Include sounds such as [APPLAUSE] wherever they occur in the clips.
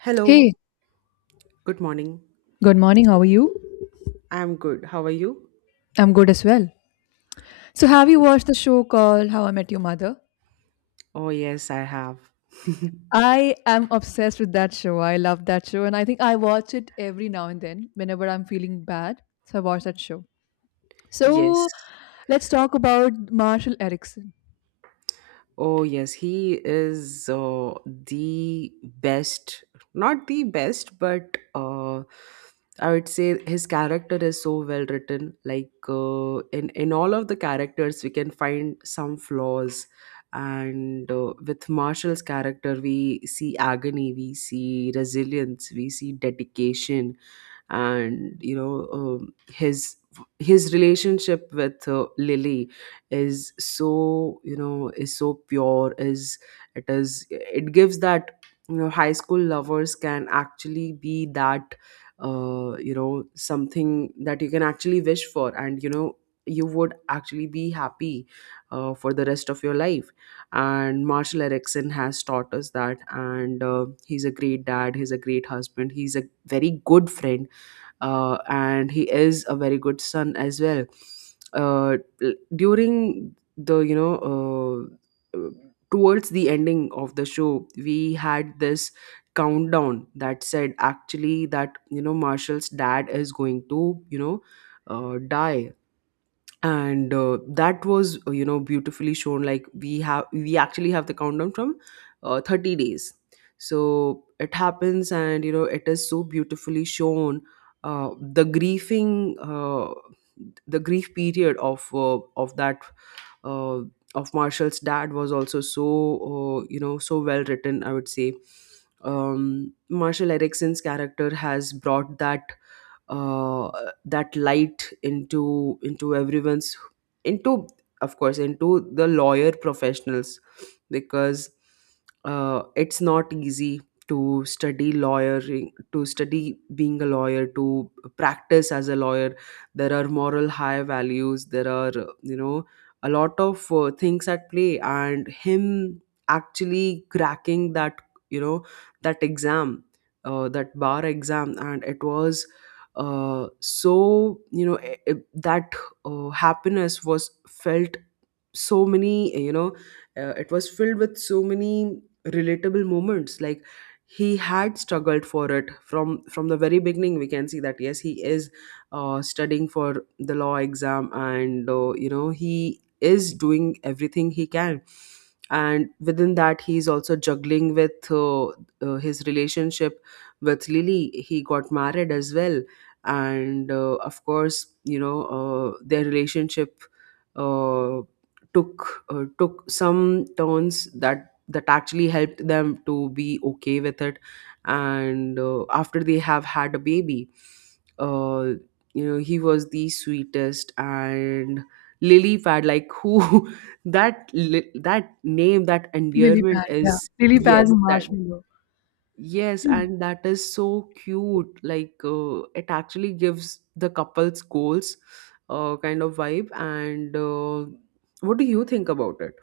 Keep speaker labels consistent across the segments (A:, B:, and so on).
A: Hello,
B: Hey,
A: good morning.
B: good morning. How are you?
A: I'm good. How are you?
B: I'm good as well. So, have you watched the show called How I Met Your Mother?
A: Oh, yes, I have. [LAUGHS]
B: I am obsessed with that show. I love that show. And I think I watch it every now and then whenever I'm feeling bad. So, I watch that show.
A: Yes.
B: So, let's talk about Marshall Erickson.
A: Oh, yes, he is the best, not the best, but I would say his character is so well written. Like in all of the characters, we can find some flaws, and with Marshall's character, we see agony, we see resilience, we see dedication, and his relationship with Lily is so is so pure, is it, is it gives that, high school lovers can actually be that, something that you can actually wish for, and you would actually be happy, for the rest of your life. And Marshall Erickson has taught us that, and he's a great dad, he's a great husband, he's a very good friend, and he is a very good son as well. Uh, During the, towards the ending of the show, we had this countdown that said actually that, Marshall's dad is going to, die. And that was, beautifully shown. Like, we actually have the countdown from 30 days, so it happens, and it is so beautifully shown. The grieving, the grief period of, of that, uh, of Marshall's dad was also so, so well written, I would say. Marshall Erickson's character has brought that, uh, that light into everyone's, into, of course, into the lawyer professionals, because it's not easy to study lawyering, to study being a lawyer, to practice as a lawyer. There are moral high values, there are, you know a lot of things at play, and him actually cracking that, you know that exam, that bar exam. And it was so, that happiness was felt. So many, it was filled with so many relatable moments. Like, he had struggled for it from the very beginning. We can see that yes, he is studying for the law exam, and he is doing everything he can. And within that, he's also juggling with his relationship with Lily. He got married as well, and of course, their relationship uh took, took some turns that actually helped them to be okay with it. And after they have had a baby, uh, he was the sweetest. And Lily Pad, like, who [LAUGHS] that that name, that
B: Lily
A: endearment
B: pad, yeah.
A: is,
B: Lily pad
A: yes,
B: and
A: that.
B: marshmallow.
A: Yes, and that is so cute. Like, it actually gives the couple's goals, kind of vibe. And what do you think about it?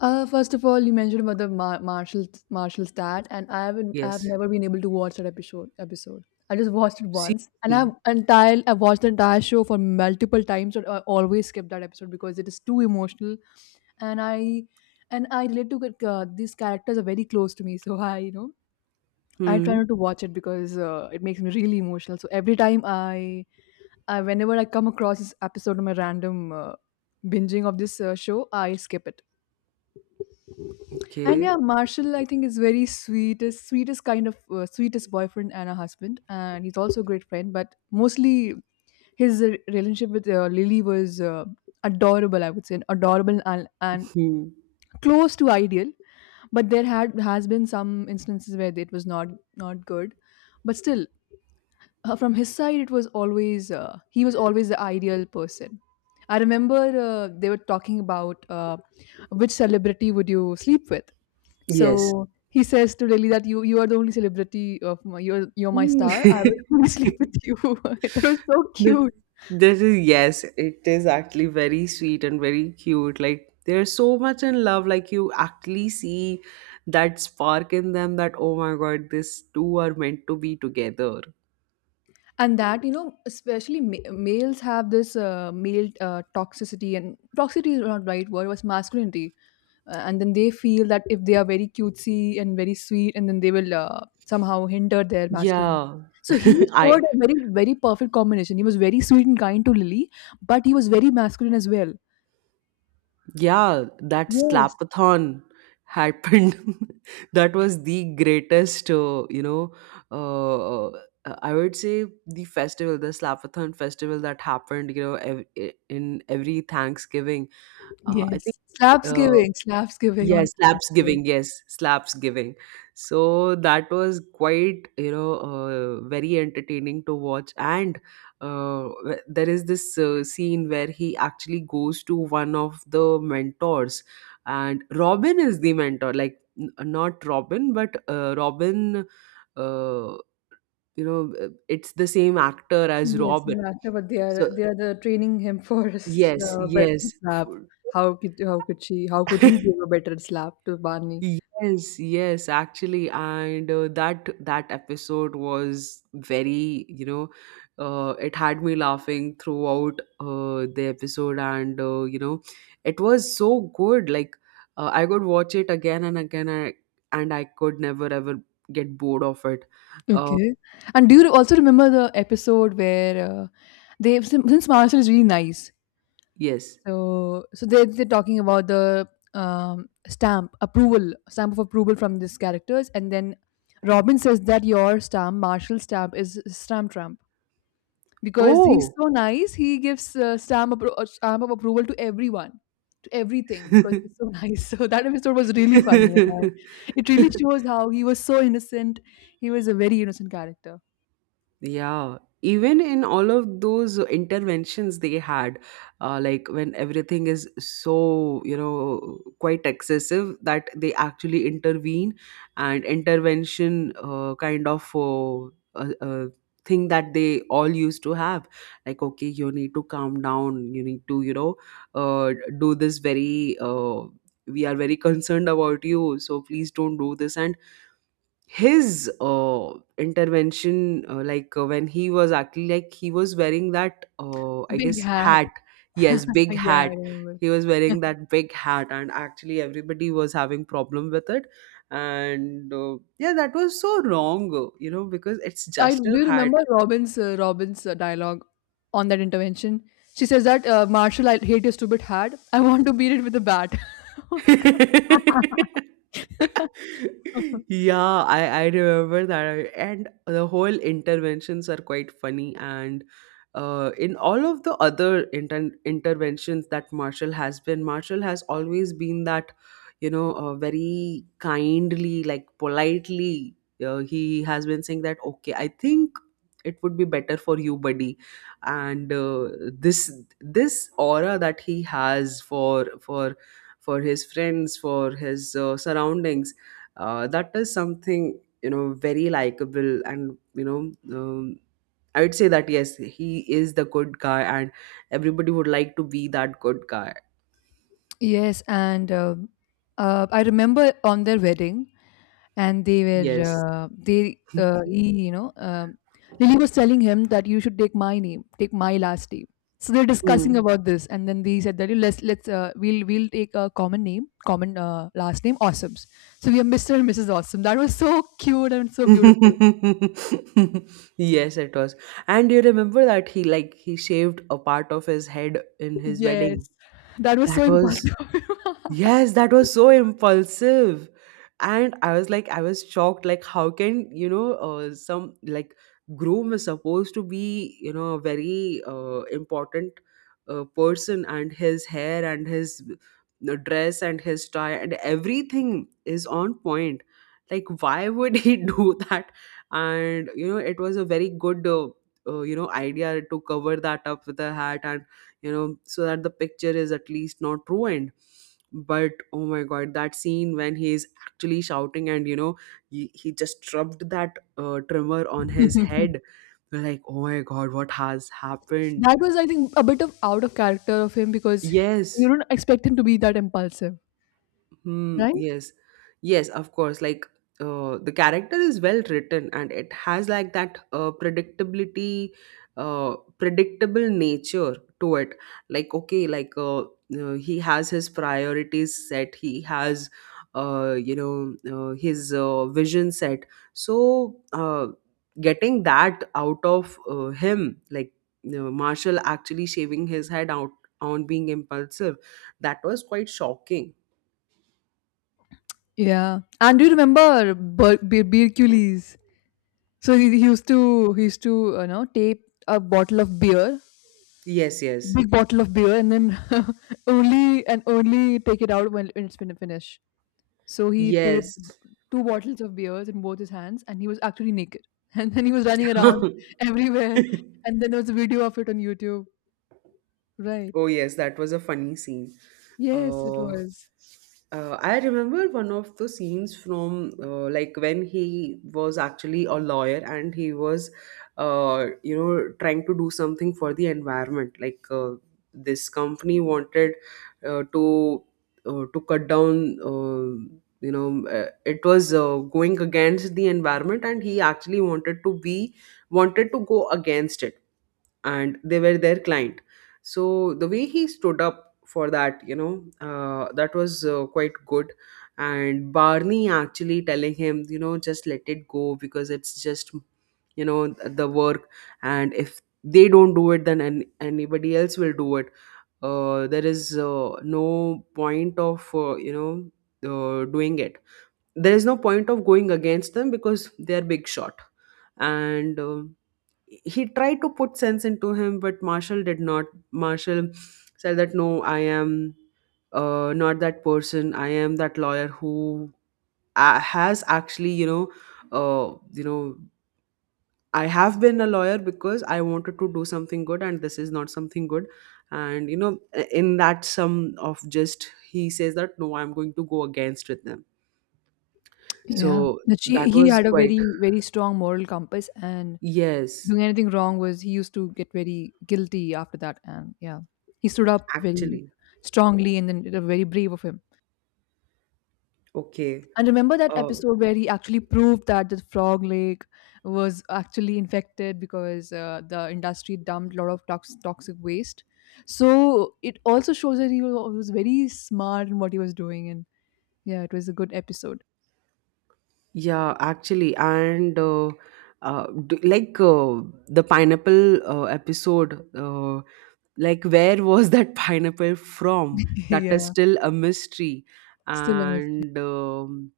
B: First of all, you mentioned about the Marshall Marshall stat, and I have
A: Yes.
B: never been able to watch that episode. Episode. I just watched it once, and
A: Seriously.
B: I've watched the entire show for multiple times, and I always skip that episode because it is too emotional, and I and I relate to it, these characters are very close to me, so I I try
A: Hmm.
B: not to watch it because it makes me really emotional. So every time I whenever I come across this episode of my random binging of this show, I skip it. And
A: Okay.
B: yeah, Marshall, I think, is very sweetest, sweetest kind of sweetest boyfriend and a husband, and he's also a great friend. But mostly, his relationship with Lily was adorable. I would say adorable and
A: Hmm.
B: close to ideal. But there had has been some instances where it was not good. But still, from his side it was always he was always the ideal person. I remember they were talking about which celebrity would you sleep with. So
A: Yes.
B: he says to Lily that you are the only celebrity of my, you're my
A: Hmm.
B: star. I will
A: [LAUGHS]
B: [LAUGHS] only sleep with you. [LAUGHS] It was so
A: This,
B: cute.
A: is, yes, it is actually very sweet and very cute. Like, they're so much in love. Like, you actually see that spark in them, that, oh my God, these two are meant to be together.
B: And that, you know, especially males have this male toxicity, and toxicity is not right word, it was masculinity. And then they feel that if they are very cutesy and very sweet, and then they will somehow hinder their masculinity.
A: Yeah,
B: So he
A: [LAUGHS]
B: showed
A: I,
B: a very perfect combination. He was very sweet and kind to Lily, but he was very masculine as well.
A: yeah, that
B: Yes,
A: slapathon happened. [LAUGHS] That was the greatest, uh, I would say, the festival, the slapathon festival that happened, in every Thanksgiving. I think.
B: yes.
A: Uh,
B: Slaps giving
A: Yes,
B: on
A: slaps
B: Thanksgiving.
A: giving. Yes, slaps giving. So that was quite, very entertaining to watch. And there is this scene where he actually goes to one of the mentors, and Robin is the mentor. Like, not Robin, but Robin. Uh, it's the same actor as
B: Yes, he
A: Robin.
B: an actor, but
A: So,
B: they are the training him for [LAUGHS] a
A: yes, yes.
B: better slap. How could he give
A: [LAUGHS]
B: a better slap to Barney?
A: Yes, yes, actually, and that, episode was very, it had me laughing throughout the episode. And it was so good. Like, I could watch it again and again, and I could never ever get bored of it. Uh,
B: Okay. And do you also remember the episode where they, since Maharashtra is really nice,
A: yes.
B: so so they they're talking about the stamp approval, stamp of approval from these characters, and then Robin says that your stamp, Marshall's stamp, is stamp Trump because he's
A: Oh.
B: so nice. He gives stamp of approval to everyone, to everything because he's so nice. [LAUGHS] So that episode was really funny, and
A: [LAUGHS]
B: it really shows how he was so innocent. He was a very innocent character.
A: Yeah, even in all of those interventions they had, like when everything is so, quite excessive that they actually intervene, and intervention, kind of, uh, uh, thing that they all used to have. Like, okay, you need to calm down, you need to, uh, do this very, we are very concerned about you, so please don't do this. And his intervention, like, when he was actually, like, he was wearing that, I
B: Big
A: guess,
B: hat.
A: hat. Yes,
B: [LAUGHS]
A: big
B: Yeah, I
A: hat,
B: remember.
A: he was wearing
B: [LAUGHS]
A: that big hat, and actually everybody was having problem with it. And yeah, that was so wrong, because it's
B: I
A: just a
B: Do you
A: hat.
B: remember Robin's Robin's dialogue on that intervention? She says that, Marshall, I hate your stupid hat. I want to beat it with a bat. [LAUGHS] Oh
A: [LAUGHS]
B: my god. [LAUGHS]
A: Yeah, I, remember that. And the whole interventions are quite funny. And in all of the other interventions that Marshall has been, Marshall has always been that, very kindly, like, politely, he has been saying that, okay, I think it would be better for you, buddy. And this, aura that he has for for his friends, for his surroundings. That is something, very likable, and um, I would say that, yes, he is the good guy, and everybody would like to be that good guy.
B: Yes, and I remember on their wedding, and they were
A: Yes.
B: they he, you know, Lily was telling him that you should take my name, take my last name. So they're
A: Mm.
B: discussing about this, and then they said that, "Hey, let's we'll take a common name, common last name, Awesomes. So we are Mr. and Mrs. Awesome." That was so cute and
A: [LAUGHS]
B: so beautiful.
A: yes, it was. And you remember that he, like, he shaved a part of his head in his
B: Yes,
A: wedding.
B: that was
A: That
B: so
A: was.
B: impactful.
A: Yes, that was so impulsive. And I was like, I was shocked. Like, how can, some, like, groom is supposed to be, a very important, person, and his hair, and his dress, and his tie, and everything is on point. Like, why would he [LAUGHS] do that? And, it was a very good, idea to cover that up with a hat, and so that the picture is at least not ruined. But, oh my God, that scene when he is actually shouting, and he, just rubbed that trimmer on his
B: [LAUGHS]
A: head. We're like, oh my God, what has happened.
B: That was, I think, a bit of out of character of him, because you
A: Yes.
B: don't expect him to be that impulsive,
A: Hmm,
B: right?
A: yes. Yes, of course. Like, the character is well written, and it has, like, that predictability, predictable nature to it. Like, okay, like, he has his priorities set, he has, uh, you know, his vision set. So, getting that out of him, like, Marshall actually shaving his head out, on being impulsive, that was quite shocking.
B: Yeah. And do you remember Hercules? So he, he used to, you know, tape a bottle of beer,
A: Yes, yes.
B: big bottle of beer, and then [LAUGHS] only and only take it out when it's been finished. So he taped
A: Yes.
B: two bottles of beers in both his hands, and he was actually naked. [LAUGHS] And then he was running around
A: [LAUGHS]
B: [LAUGHS] everywhere. And then there was a video of it on YouTube. Right.
A: Oh, yes, that was a funny scene.
B: Yes, it
A: Uh,
B: was.
A: I remember one of the scenes from, like, when he was actually a lawyer, and he was, trying to do something for the environment. Like, this company wanted, to, to cut down. It was, going against the environment, and he actually wanted to be, wanted to go against it, and they were their client. So the way he stood up for that, that was, quite good. And Barney actually telling him, just let it go, because it's just, the work, and if they don't do it, then anybody else will do it. There is, no point of, doing it. There is no point of going against them because they are big shot. And he tried to put sense into him, but Marshall did not. Marshall said that, no, I am, not that person. I am that lawyer who, has actually, uh, you know I have been a lawyer because I wanted to do something good, and this is not something good. And in that sum of, just, he says that, no, I'm going to go against with them.
B: Yeah,
A: So
B: that she
A: that
B: he
A: was
B: had a
A: quite,
B: very strong moral compass, and
A: yes,
B: doing anything wrong was, he used to get very guilty after that, and yeah, he stood up very
A: actually,
B: strongly, and then it was very brave of him.
A: okay,
B: And remember that
A: uh,
B: episode where he actually proved that the frog lake was actually infected because the industry dumped a lot of toxic waste. So it also shows that he was very smart in what he was doing, and yeah, it was a good episode.
A: yeah, actually, and d like, the pineapple, episode, like, where was that [LAUGHS] pineapple from?
B: [LAUGHS]
A: That is
B: Yeah,
A: still a mystery.
B: still a mystery.
A: And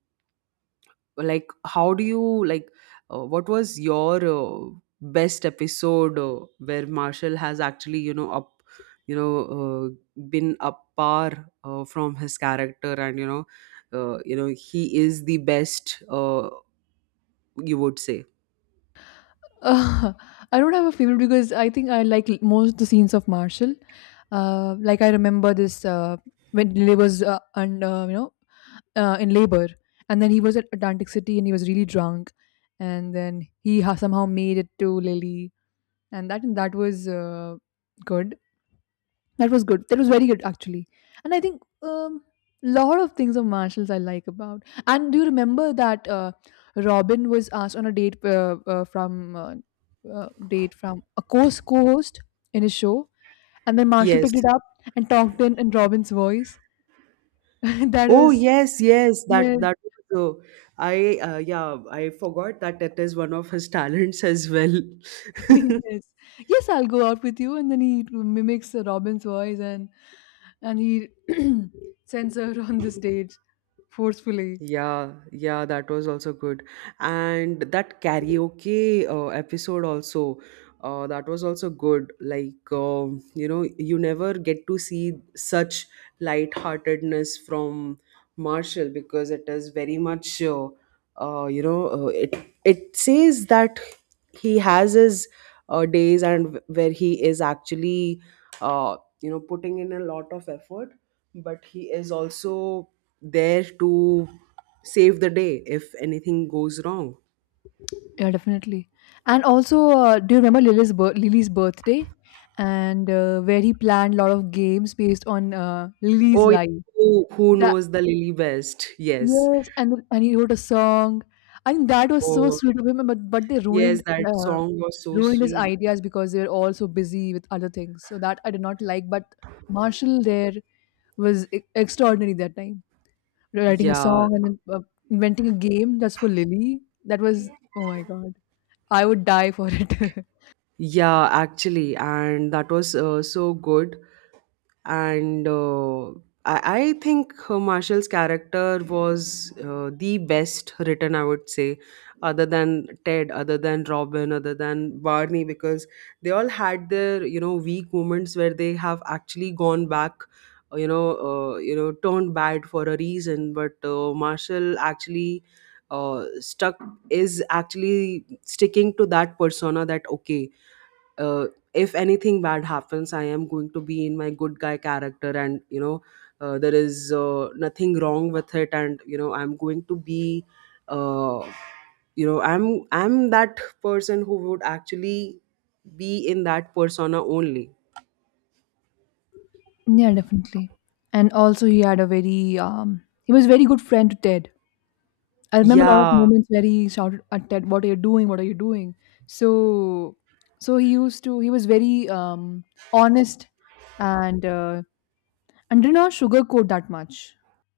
A: like, how do you like? What was your best episode, where Marshall has actually, up, been up par, from his character, and, he is the best. You would say.
B: Uh, [LAUGHS] I don't have a favorite because I think I like most the scenes of Marshall. Like I remember this, when Lily was, and you know, in labor, and then he was at Atlantic City and he was really drunk, and then he somehow made it to Lily, and that was, good. That was good. That was very good actually. And I think, lot of things of Marshalls I like about. And do you remember that Robin was asked on a date from date from a co-host in his show, and then Marshall
A: Yes.
B: picked it up and talked in Robin's voice. [LAUGHS] That
A: Oh,
B: was
A: yes, yes.
B: yes,
A: That, was, I, yeah, I forgot that it is one of his talents as well.
B: [LAUGHS]
A: [LAUGHS]
B: yes, yes. I'll go out with you, and then he mimics, Robin's voice and he [CLEARS THROAT] sends her on the stage forcefully.
A: Yeah, yeah, that was also good. And that karaoke episode also, that was also good. Like, you never get to see such lightheartedness from Marshall because it is very much, uh, you know, uh, it it says that he has his days and where he is actually, putting in a lot of effort, but he is also there to save the day if anything goes wrong.
B: Yeah, definitely. And also, do you remember Lily's birthday, and where he planned a lot of games based on, Lily's
A: Oh, yeah,
B: life?
A: who
B: That
A: knows the lily best? Yes.
B: Yes, and he wrote a song. I think that was so
A: Oh,
B: sweet of him, but they
A: yes,
B: ruined
A: that
B: uh,
A: song was so
B: ruined his
A: sweet.
B: ideas because they were all so busy with other things. So that I did not like. But Marshall there was extraordinary that time. Writing a
A: Yeah,
B: song, and then, inventing a game that's for Lily. That was, oh my god, I would die for it. [LAUGHS]
A: yeah, actually, and that was so good. And I think Marshall's character was the best written, I would say, other than Ted, other than Robin, other than Barney, because they all had their you know weak moments where they have actually gone back, turned bad for a reason. But Marshall actually stuck is actually sticking to that persona that okay, uh, if anything bad happens, I am going to be in my good guy character. And you know there is nothing wrong with it, and you know I'm going to be, uh, I'm that person who would actually be in that persona only.
B: Yeah, definitely. And also, he had a very, he was a very good friend to Ted. I remember a lot of
A: Yeah.
B: moments where he shouted at Ted, "What are you doing? What are you doing?" So, so he used to, he was very, honest, and uh, and did not sugarcoat that much,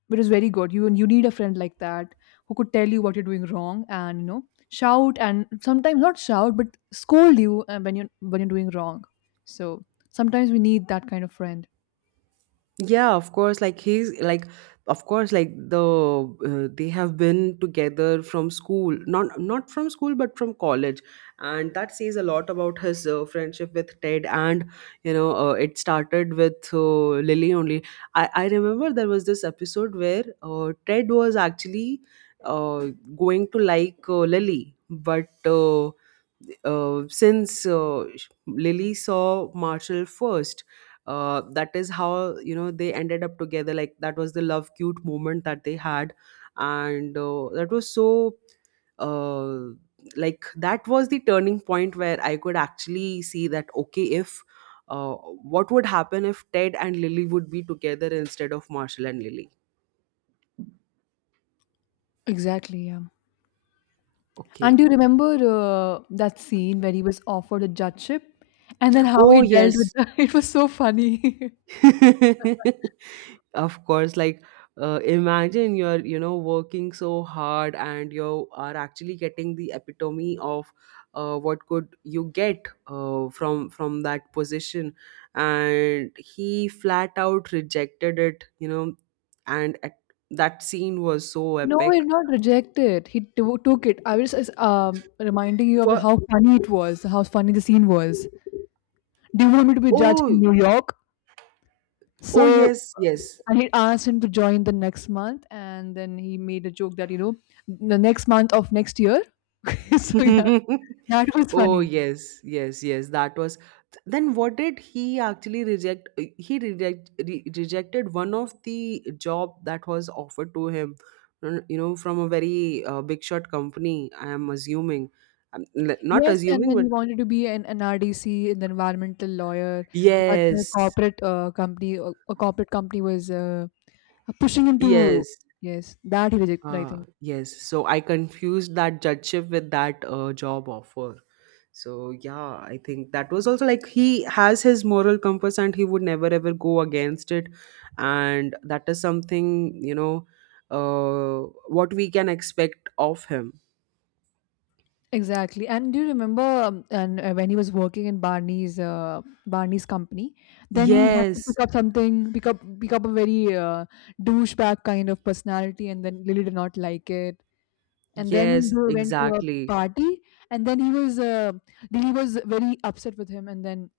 B: but it's very good. You need a friend like that, who could tell you what you're doing wrong and, you know, shout and sometimes not shout but scold you, when you when you're doing wrong. So sometimes we need that kind of friend.
A: Yeah, of course. Of course, like the they have been together from school, not from school, but from college, and that says a lot about his friendship with Ted. And you know, it started with Lily only. I remember there was this episode where Ted was actually uh, going to like Lily, but. Since Lily saw Marshall first, that is how you know they ended up together. Like, that was the love cute moment that they had, and that was so uh, like that was the turning point where I could actually see that, okay, if uh, what would happen if Ted and Lily would be together instead of Marshall and Lily.
B: Exactly, yeah. And
A: Okay.
B: do you remember, that scene where he was offered a judgeship, and then how
A: Oh,
B: he dealt with
A: yes.
B: the, [LAUGHS] it was so funny. [LAUGHS]
A: [LAUGHS] Of course, like, imagine you're you know working so hard and you are actually getting the epitome of what could you get from that position, and he flat out rejected it, you know. And at, that scene was so
B: No, he
A: epic.
B: did not reject it. He took it. I was just, reminding you of
A: For.
B: how funny it was, how funny the scene was. Do you want me to be a judge in
A: Oh.
B: New York?
A: Oh,
B: So
A: yes, yes.
B: I had asked him to join the next month, and then he made a joke that, you know, the next month of next year. [LAUGHS] So yeah, that
A: [LAUGHS]
B: was
A: Oh,
B: funny.
A: yes, yes, yes. That was. Then what did he actually reject? He rejected one of the job that was offered to him. You know, from a very big shot company. I am assuming, I'm not
B: Yes, and
A: assuming,
B: then
A: but
B: he wanted to be an RDC, an environmental lawyer, but the
A: yes,
B: corporate a corporate company was, pushing him to
A: yes,
B: yes, that he rejected. I think.
A: yes. So I confused that judgeship with that job offer. So yeah, I think that was also like he has his moral compass and he would never ever go against it. And that is something, you know, what we can expect of him.
B: Exactly. And do you remember, and when he was working in Barney's, Barney's company, then he had to
A: Yes,
B: pick up something, pick up a very, douchebag kind of personality, and then Lily did not like it. And then
A: yes,
B: they went to a
A: exactly.
B: party, and then he was Lily was very upset with him, and then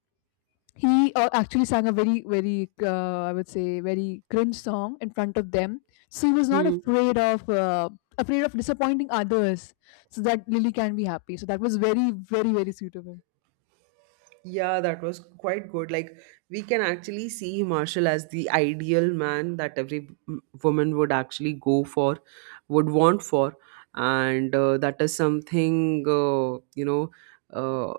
B: he, actually sang a very very I would say very cringe song in front of them. So he was not
A: Hmm.
B: afraid of, afraid of disappointing others, so that Lily can be happy. So that was very sweet of him.
A: Yeah, that was quite good. Like, we can actually see Marshall as the ideal man that every woman would actually go for, would want for. And that is something, uh,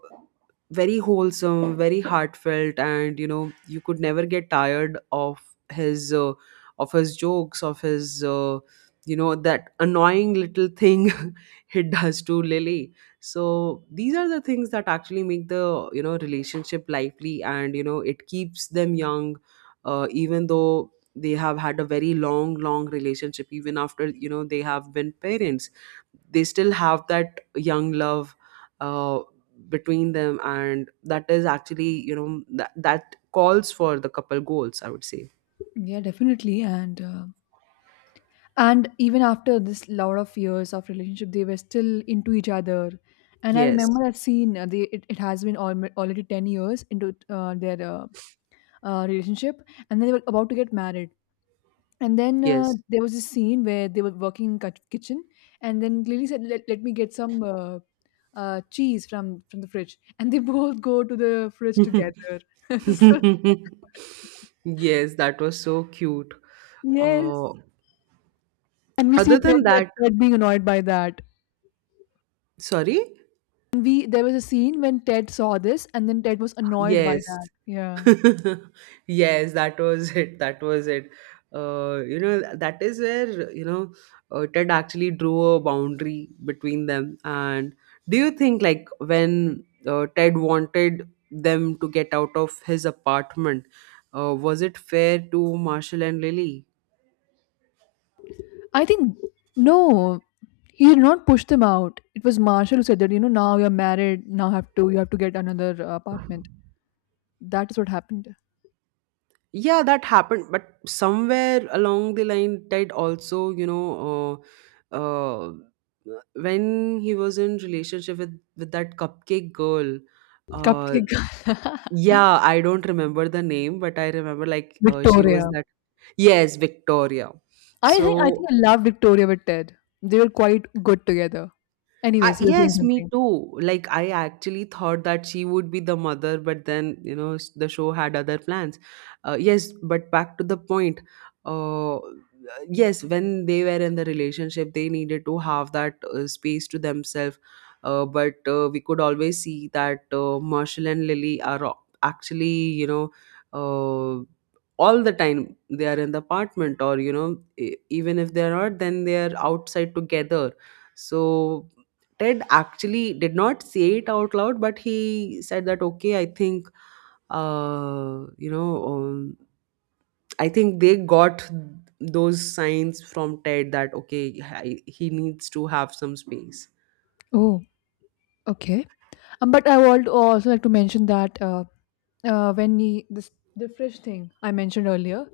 A: very wholesome, very heartfelt. And, you know, you could never get tired his, uh, of his jokes, of his, you know, that annoying little thing [LAUGHS] he does to Lily. So these are the things that actually make the you know relationship lively, and you know it keeps them young, even though they have had a very long relationship. Even after, you know, they have been parents, they still have that young love uh, between them, and that is actually, you know, that, that calls for the couple goals, I would say.
B: Yeah, definitely. And, and even after this lot of years of relationship, they were still into each other. And I
A: Yes.
B: remember I've seen, they, it has been alm already 10 years into, their relationship, and they were about to get married. And then,
A: Yes.
B: there was a scene where they were working in kitchen, and then Lily said, let me get some, cheese from the fridge," and they [LAUGHS] both go to the fridge
A: [LAUGHS]
B: together. [LAUGHS] So, oh my god,
A: Yes, that was so cute.
B: yes.
A: uh,
B: And we see
A: Other than that,
B: Ted being annoyed by that.
A: sorry?
B: And we there was a scene when Ted saw this, and then Ted was annoyed by
A: Yes.
B: that. Yeah,
A: [LAUGHS] Yes, that was [LAUGHS] it. That was it. You know, that is where, you know, Ted actually drew a boundary between them. And do you think, like, when Ted wanted them to get out of his apartment, was it fair to Marshall and Lily?
B: I think no, he did not push them out. It was Marshall who said that you know now you're married, now have to you have to get another apartment. That is what happened.
A: Yeah, that happened, but somewhere along the line that also, you know, uh, uh, when he was in relationship with that cupcake girl, uh
B: Cupcake Gala. [LAUGHS]
A: yeah, I don't remember the name, but I remember like she was
B: Victoria.
A: that. Yes, Victoria.
B: I think I
A: So,
B: think I love Victoria with Ted. They were quite good together.
A: I,
B: Anyways, you were saying
A: yes, me
B: something.
A: too. Like, I actually thought that she would be the mother, but then, you know, the show had other plans. Yes, but back to the point. Uh, yes, when they were in the relationship, they needed to have that space to themselves. But we could always see that Marshall and Lily are actually, you know, uh, all the time they are in the apartment, or, you know, even if they're not, then they are outside together. So Ted actually did not say it out loud, but he said that, okay, I think, uh, you know, um, I think they got those signs from Ted that, okay, he needs to have some space.
B: Oh, okay. But I would also like to mention that when he this the fish thing I mentioned earlier,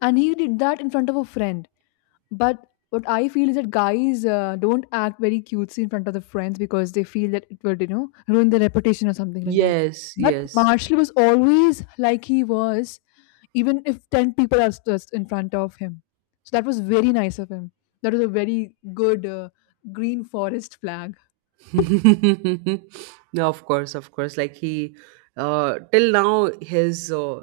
B: and he did that in front of a friend. But what I feel is that guys don't act very cutesy in front of the friends because they feel that it would, you know, ruin their reputation or something like that.
A: Yes,
B: But
A: yes.
B: Marshall was always like he was, even if 10 people are just in front of him. So that was very nice of him. That was a very good green forest flag.
A: [LAUGHS] No, of course, of course. Like he, till now,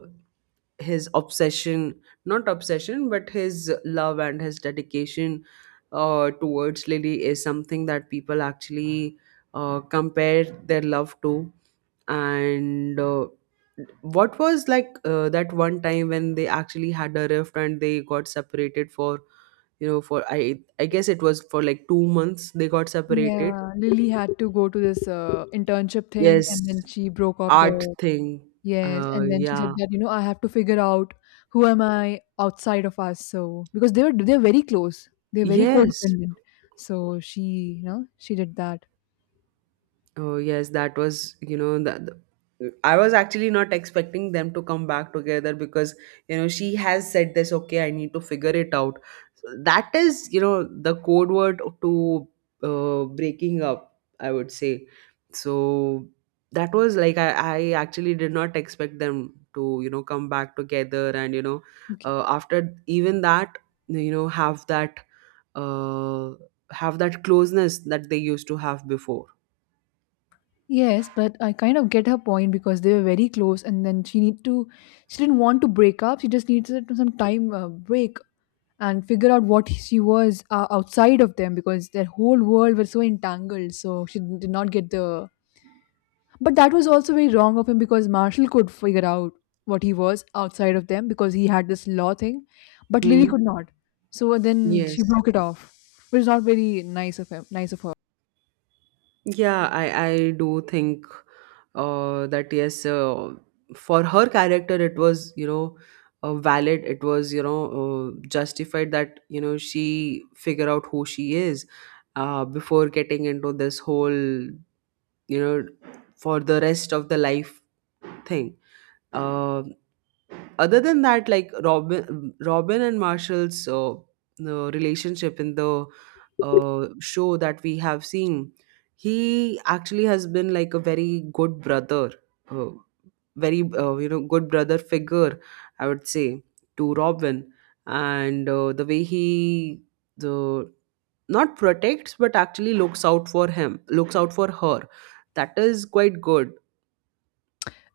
A: his obsession, not obsession, but his love and his dedication towards Lily is something that people actually compare their love to. And what was like that one time when they actually had a rift and they got separated for, you know, for I guess it was for like 2 months they got separated.
B: Yeah, Lily had to go to this internship thing,
A: Yes.
B: and then she broke off
A: Art
B: the—
A: thing.
B: Yes, and then she
A: Yeah.
B: said that, you know, I have to figure out who am I outside of us. So because they're very close. They're very
A: Yes.
B: codependent. So she, you know, she did that.
A: Oh yes, that was, you know, that. I was actually not expecting them to come back together because, you know, she has said this. Okay, I need to figure it out. So that is, you know, the code word to breaking up. I would say so. That was like, I actually did not expect them to, you know, come back together, and you know,
B: Okay.
A: after even that, you know, have that uh, have that closeness that they used to have before.
B: Yes, but I kind of get her point because they were very close, and then she didn't want to break up. She just needed some time, break and figure out what she was outside of them because their whole world was so entangled. So she did not get the— But that was also very wrong of him because Marshall could figure out what he was outside of them because he had this law thing, but Lily
A: Hmm?
B: could not. So then
A: Yes.
B: she broke it off, which is not very nice of her.
A: Yeah, I do think that yes, for her character, it was, you know, valid. It was, you know, justified that, you know, she figure out who she is before getting into this whole, you know, for the rest of the life thing. Uh. Other than that, like, Robin and Marshall's, the relationship in the show that we have seen, he actually has been like a very good brother, uh, very you know, good brother figure, I would say, to Robin. And the way he, the, not protects but actually looks out for her, that is quite good.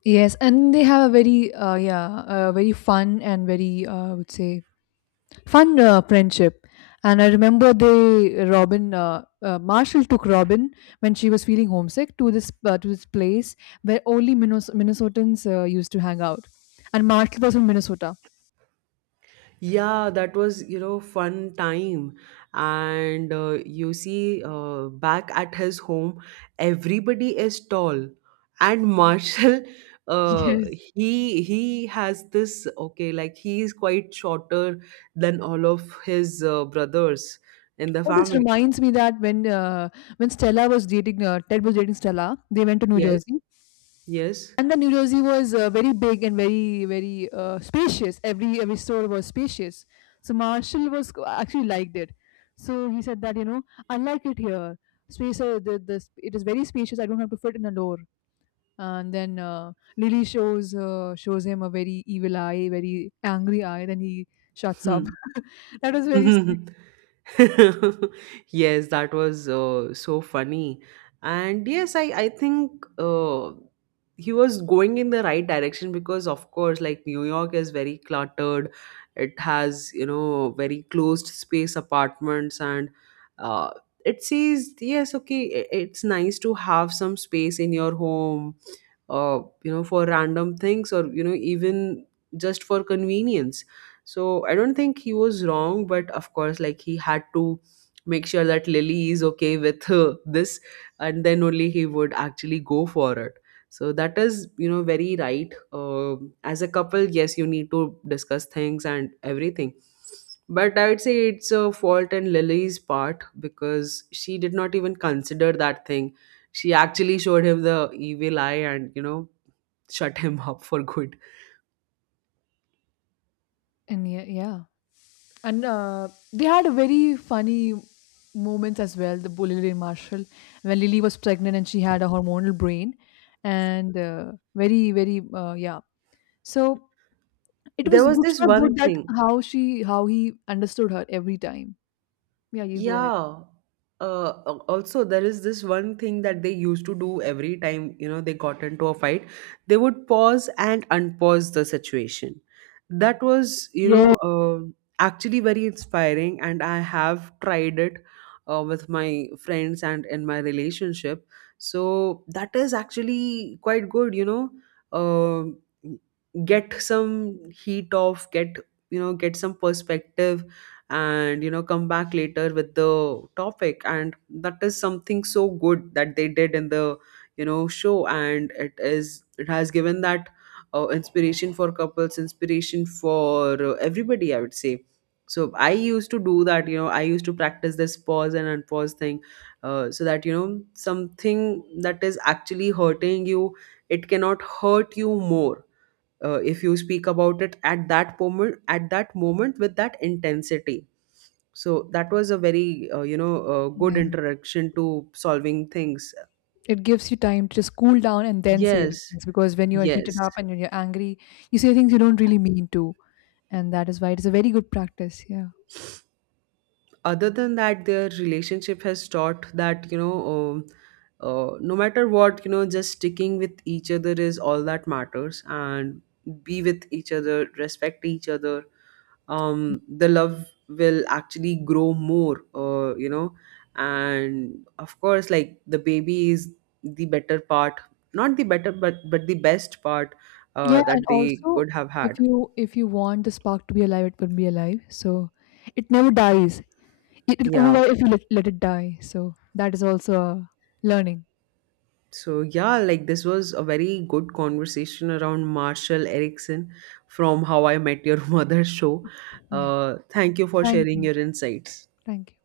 B: Yes, and they have a very yeah, a very fun and very I would say fun friendship. And I remember they Robin— Marshall took Robin when she was feeling homesick to this place where only Minnesotans used to hang out. And Marshall was from Minnesota.
A: Yeah, that was, you know, fun time. And you see, back at his home, everybody is tall. And Marshall, [LAUGHS] uh,
B: Yes.
A: he has this, okay, like, he is quite shorter than all of his brothers in the
B: Oh, this
A: family.
B: reminds me that when Stella was dating Ted was dating Stella, they went to New
A: Yes,
B: Jersey,
A: yes.
B: and the New Jersey was very big and very spacious. Every store was spacious. So Marshall was actually liked it. So he said that, you know, I like it here. Space, the, it is very spacious. I don't have to fit in a door. And then Lily shows him a very evil eye, very angry eye. Then he shuts up.
A: Hmm.
B: [LAUGHS] That
A: [LAUGHS]
B: was very sweet.
A: [LAUGHS] Yes, that was so funny. And yes, I think he was going in the right direction because, of course, like, New York is very cluttered. It has, you know, very closed space apartments. And uh, it says, yes, okay, it's nice to have some space in your home, you know, for random things, or you know, even just for convenience. So I don't think he was wrong, but of course, like, he had to make sure that Lily is okay with this, and then only he would actually go for it. So that is, you know, very right, as a couple. Yes, you need to discuss things and everything, but I would say it's a fault in Lily's part because she did not even consider that thing. She actually showed him the evil eye and, you know, shut him [LAUGHS] up for good.
B: And yeah, yeah. And they had very funny moments as well. The bull Lily and Marshall, when Lily was pregnant and she had a hormonal brain, and very very yeah. So it
A: There
B: was
A: was
B: good
A: this
B: for
A: one
B: good that
A: thing.
B: how she how he understood her every time. Yeah, you go ahead.
A: Yeah. Also, there is this one thing that they used to do every time, you know, they got into a fight. They would pause and unpause the situation. That was, you
B: Yeah.
A: know, actually very inspiring, and I have tried it with my friends and in my relationship. So that is actually quite good, you know. Uh, get some heat off, get, you know, get some perspective, and you know, come back later with the topic. And that is something so good that they did in the, you know, show, and it is, it has given that inspiration for couples, inspiration for everybody, I would say. So I used to do that, you know, I used to practice this pause and unpause thing, so that, you know, something that is actually hurting you, it cannot hurt you more if you speak about it at that moment with that intensity. So that was a very good
B: Yeah,
A: introduction to solving things.
B: it gives you time to just cool down and then say the
A: Yes,
B: things because when you are heated
A: yes.
B: up and when you're angry, you say things you don't really mean to, and that is why it is a very good practice. Yeah.
A: Other than that, their relationship has taught that, you know, no matter what, you know, just sticking with each other is all that matters, and be with each other, respect each other. Um, the love will actually grow more, you know. And of course, like, the baby is the better part, not the better, but the best part
B: Yeah,
A: that
B: and
A: they
B: also,
A: could have
B: if
A: had.
B: you if you want the spark to be alive, it will be alive. So it never dies. It will only
A: Yeah.
B: die if you let it die. So that is also a learning.
A: So yeah, like, this was a very good conversation around Marshall Erickson from How I Met Your [LAUGHS] Mother show.
B: Yeah.
A: Thank you for
B: Thank
A: sharing
B: you.
A: your insights.
B: Thank you.